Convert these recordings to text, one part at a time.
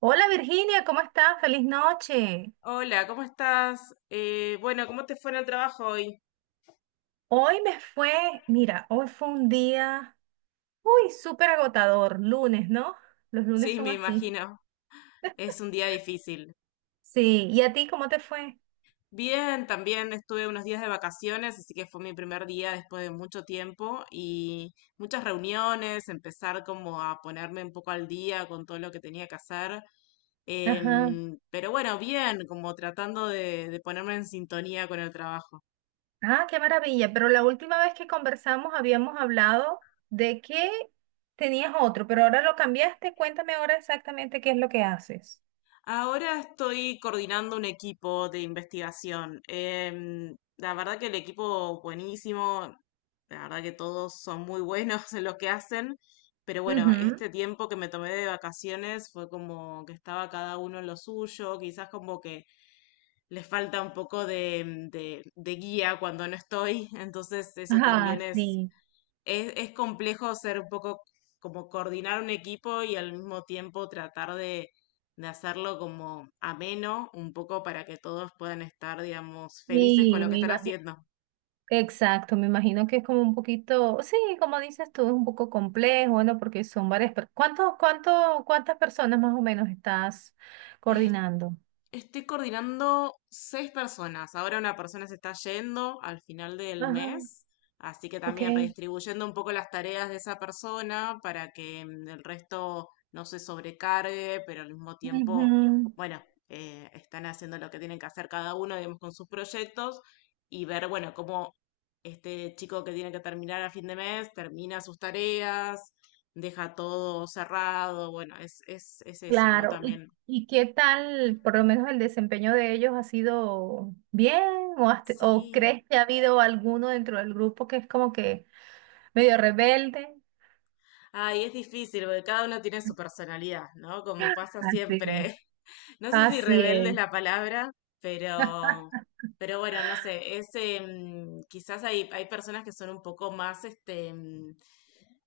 Hola Virginia, ¿cómo estás? Feliz noche. Hola, ¿cómo estás? Bueno, ¿cómo te fue en el trabajo hoy? Hoy me fue, mira, hoy fue un día, uy, súper agotador, lunes, ¿no? Los lunes Sí, son me así. imagino. Es un día difícil. Sí, ¿y a ti cómo te fue? Bien, también estuve unos días de vacaciones, así que fue mi primer día después de mucho tiempo y muchas reuniones, empezar como a ponerme un poco al día con todo lo que tenía que hacer. Ajá. Pero bueno, bien, como tratando de ponerme en sintonía con el trabajo. Ah, qué maravilla, pero la última vez que conversamos habíamos hablado de que tenías otro, pero ahora lo cambiaste. Cuéntame ahora exactamente qué es lo que haces. Ahora estoy coordinando un equipo de investigación. La verdad que el equipo buenísimo, la verdad que todos son muy buenos en lo que hacen, pero bueno, Ujú. este tiempo que me tomé de vacaciones fue como que estaba cada uno en lo suyo, quizás como que les falta un poco de guía cuando no estoy, entonces eso Ah, también es sí. es, es complejo ser un poco como coordinar un equipo y al mismo tiempo tratar de hacerlo como ameno, un poco para que todos puedan estar, digamos, felices con Sí, lo que me están imagino. haciendo. Exacto, me imagino que es como un poquito, sí, como dices tú, es un poco complejo, bueno, porque son varias, ¿ cuántas personas más o menos estás coordinando? Estoy coordinando seis personas. Ahora una persona se está yendo al final del Ajá, mes, así que ok. también redistribuyendo un poco las tareas de esa persona para que el resto no se sobrecargue, pero al mismo tiempo, Ujú. bueno, están haciendo lo que tienen que hacer cada uno, digamos, con sus proyectos y ver, bueno, cómo este chico que tiene que terminar a fin de mes termina sus tareas, deja todo cerrado. Bueno, es eso, ¿no? Claro. ¿Y, También. y qué tal, por lo menos el desempeño de ellos ha sido bien o Sí. crees que ha habido alguno dentro del grupo que es como que medio rebelde? Ay, es difícil porque cada uno tiene su personalidad, ¿no? Como pasa Así es. siempre. No sé si Así rebelde es es. la palabra, pero, pero bueno, no sé. Es quizás hay personas que son un poco más este,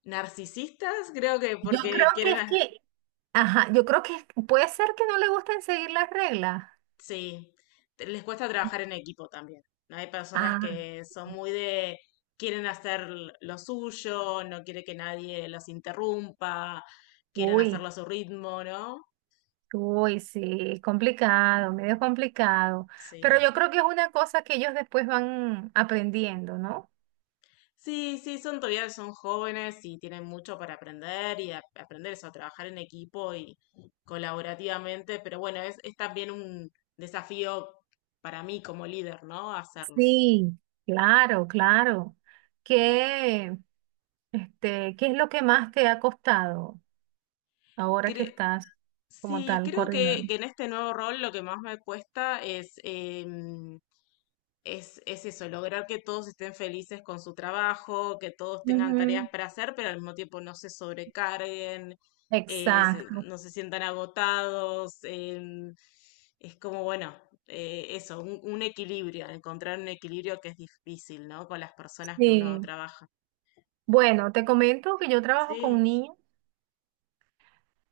narcisistas, creo que Yo porque creo que quieren, es que Ajá. Yo creo que puede ser que no le gusten seguir las reglas. sí, les cuesta trabajar en equipo también, ¿no? Hay personas Ah, que son muy de, quieren hacer lo suyo, no quiere que nadie los interrumpa, quieren uy, hacerlo a su ritmo, ¿no? uy, sí, es complicado, medio complicado. Pero Sí. yo creo que es una cosa que ellos después van aprendiendo, ¿no? Sí, sí, son todavía son jóvenes y tienen mucho para aprender y aprender eso, a trabajar en equipo y colaborativamente, pero bueno, es también un desafío para mí como líder, ¿no? Hacerlo. Sí, claro, claro. ¿Qué, qué es lo que más te ha costado ahora que Cre- estás como sí, tal creo coordinando? que en este nuevo rol lo que más me cuesta es es eso, lograr que todos estén felices con su trabajo, que todos tengan tareas Ujú. para hacer, pero al mismo tiempo no se sobrecarguen, Exacto. no se sientan agotados. Es como, bueno, eso, un equilibrio, encontrar un equilibrio que es difícil, ¿no? Con las personas que uno Sí. trabaja. Bueno, te comento que yo trabajo Sí, con niños.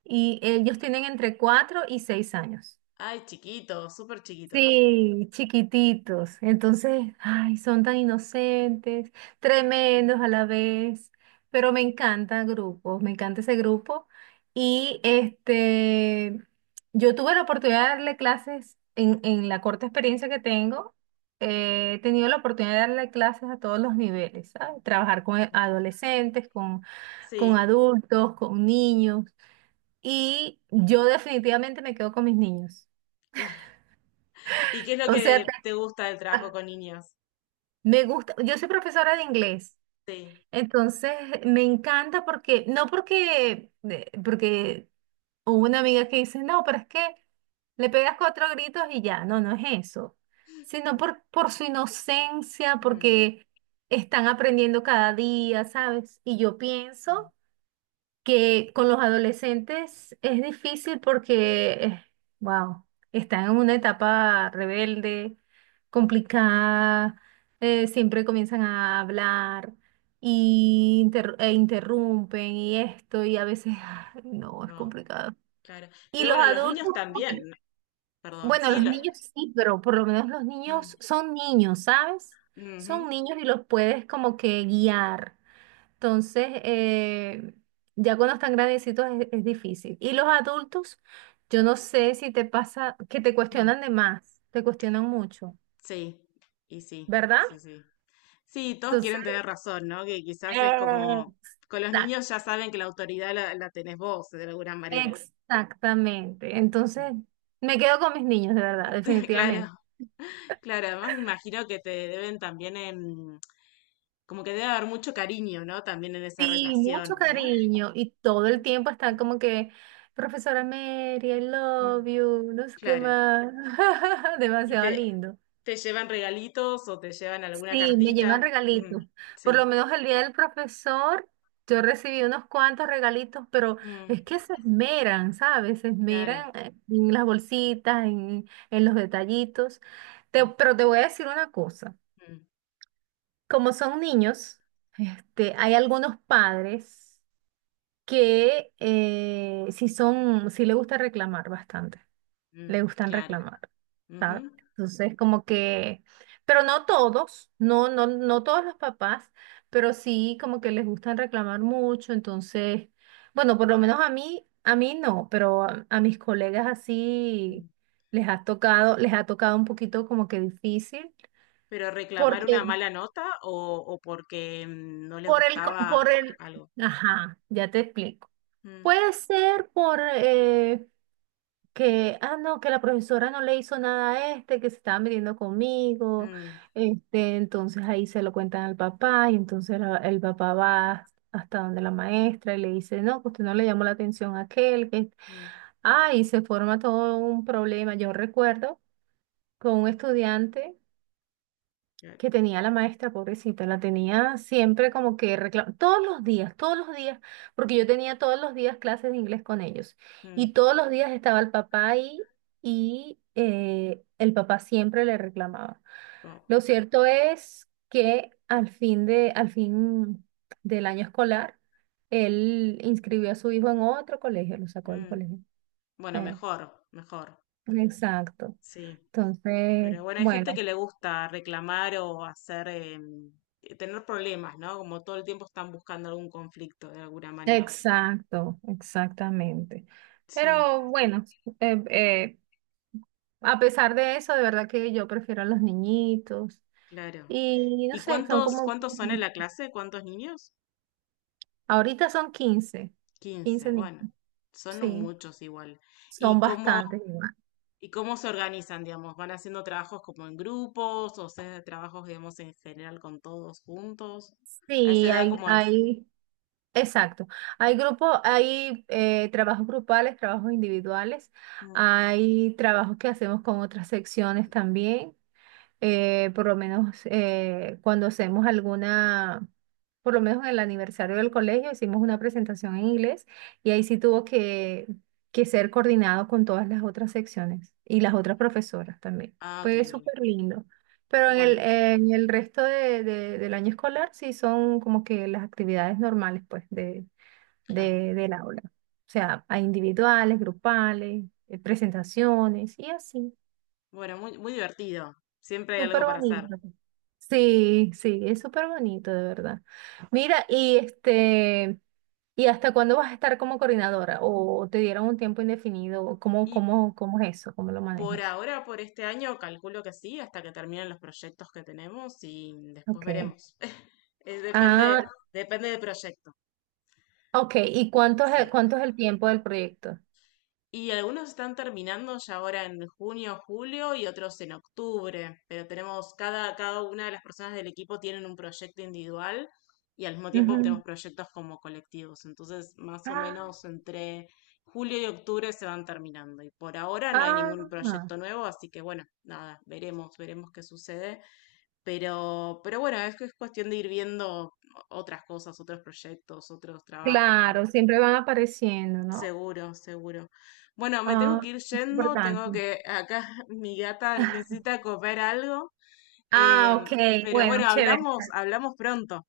Y ellos tienen entre 4 y 6 años. ay, chiquitos, súper chiquitos. Sí, chiquititos. Entonces, ay, son tan inocentes, tremendos a la vez, pero me encanta grupos, me encanta ese grupo. Y este, yo tuve la oportunidad de darle clases en la corta experiencia que tengo. He tenido la oportunidad de darle clases a todos los niveles, ¿sabes? Trabajar con Bien. adolescentes, con Sí, adultos, con niños y yo definitivamente me quedo con mis niños. claro. ¿Y qué es lo O sea, que te gusta del trabajo con niños? me gusta, yo soy profesora de inglés, Sí. entonces me encanta porque, no porque, de- porque hubo una amiga que dice, no, pero es que le pegas cuatro gritos y ya, no, no es eso, sino por su inocencia, Mm. porque están aprendiendo cada día, ¿sabes? Y yo pienso que con los adolescentes es difícil porque, wow, están en una etapa rebelde, complicada, siempre comienzan a hablar y e interrumpen y esto, y a veces, ay, no, es No, complicado. claro. Y Pero los bueno, los niños adultos, también, perdón, bueno, sí, los niños sí, pero por lo menos los bueno, niños son niños, ¿sabes? mm, ujú, Son niños y los puedes como que guiar. Entonces, ya cuando están grandecitos es difícil. Y los adultos, yo no sé si te pasa que te mm, cuestionan de más, te cuestionan mucho, sí, y sí, ¿verdad? sí, sí. Sí, todos Entonces. quieren tener razón, ¿no? Que quizás es Ah, como, con los ta- niños ya saben que la autoridad la tenés vos, de alguna manera. exactamente. Mm. Entonces, me quedo con mis niños, de verdad, Claro, definitivamente. claro, además me imagino que te deben también, como que debe haber mucho cariño, ¿no? También en esa Sí, mucho relación, ¿no? cariño y todo el Mm, tiempo están como que, profesora Mary, I mm. love you, no sé qué Claro. más. ¿Y Demasiado lindo. te llevan regalitos o te llevan alguna Sí, me llevan cartita? Mm, regalitos. Por sí. lo menos el día del profesor, yo recibí unos cuantos regalitos, pero Mm, es que se esmeran, ¿sabes? Se claro. esmeran, en las bolsitas, en los detallitos. Mm, Pero te voy a decir una cosa. mm, Como son niños, este, hay algunos padres que sí le gusta reclamar bastante. Le mm, gustan claro. reclamar, ¿sabes? Ujú, Entonces, como que, pero no todos, no, no, no todos los papás, pero sí como que les gustan reclamar mucho, entonces, bueno, por lo menos a mí no, pero a mis colegas así mm. Les ha tocado un poquito como que difícil, Pero reclamar porque una mala nota o porque no les por el, co- por gustaba el, algo. ajá, ya te explico. Mm, Puede ser por, que, ah, no, que la profesora no le hizo nada a este, que se estaba metiendo conmigo, mm, este, entonces ahí se lo cuentan al papá y entonces el papá va hasta donde la maestra y le dice, no, que usted no le llamó la atención a aquel, mm, y se forma todo un problema. Yo recuerdo con un estudiante claro, que tenía la maestra, pobrecita, la tenía siempre como que reclamando, todos los días, porque yo tenía todos los días clases de inglés con ellos mm, y todos los días estaba el papá ahí y el papá siempre le reclamaba. no, Lo cierto es que al fin del año escolar, él inscribió a su hijo en otro colegio, lo sacó del mm. colegio. Bueno, Eh, mejor, mejor, exacto. sí. Entonces, Pero bueno, hay gente bueno. que le gusta reclamar o hacer, tener problemas, ¿no? Como todo el tiempo están buscando algún conflicto de alguna manera. Exacto, exactamente. Sí, Pero bueno, eh, eh, a pesar de eso, de verdad que yo prefiero a los niñitos. claro. Y no ¿Y sé, son como, cuántos son en la clase? ¿Cuántos niños? ahorita son 15, 15 15 niños, bueno, son sí, muchos igual. ¿Y son bastantes igual. y cómo se organizan, digamos? ¿Van haciendo trabajos como en grupos o se hace trabajos, digamos, en general con todos juntos? ¿A esa Sí, edad cómo es? Exacto. Hay grupos, hay trabajos grupales, trabajos individuales, Mm. hay trabajos que hacemos con otras secciones también. Por lo menos cuando hacemos alguna, por lo menos en el aniversario del colegio, hicimos una presentación en inglés y ahí sí tuvo que ser coordinado con todas las otras secciones y las otras profesoras también. Ah, ok. Fue Ok. súper lindo. Pero en Bueno, el resto del año escolar sí son como que las actividades normales pues claro. Del aula. O sea, hay individuales, grupales, presentaciones y así. Bueno, muy, muy divertido. Siempre hay algo Súper para hacer. bonito. Sí, sí, es súper bonito, de verdad. Mira, y este, ¿y hasta cuándo vas a estar como coordinadora? ¿O te dieron un tiempo indefinido? ¿Cómo, Y cómo, cómo es eso? ¿Cómo lo por manejas? ahora, por este año, calculo que sí, hasta que terminen los proyectos que tenemos y después Ok. veremos. Depende, Ah, depende del proyecto. ok. ¿Y Sí. Cuánto es el tiempo del proyecto? Y algunos están terminando ya ahora en junio, julio y otros en octubre, pero tenemos cada, cada una de las personas del equipo tienen un proyecto individual y al mismo tiempo tenemos Ujú. proyectos como colectivos. Entonces, más o Ah, menos entre julio y octubre se van terminando. Y por ahora no hay ningún ah, proyecto nuevo, así que bueno, nada, veremos, veremos qué sucede. Pero bueno, es que es cuestión de ir viendo otras cosas, otros proyectos, otros trabajos, ¿no? claro, siempre van apareciendo, ¿no? Seguro, seguro. Bueno, me tengo Ah, que ir es yendo, tengo importante. que, acá mi gata necesita comer algo, Ah, em, ok. pero Bueno, bueno, chévere. hablamos, hablamos pronto.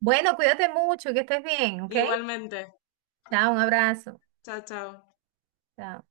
Bueno, cuídate mucho, que estés bien, ¿ok? Igualmente. Chao, un abrazo. Chao, chao. Chao.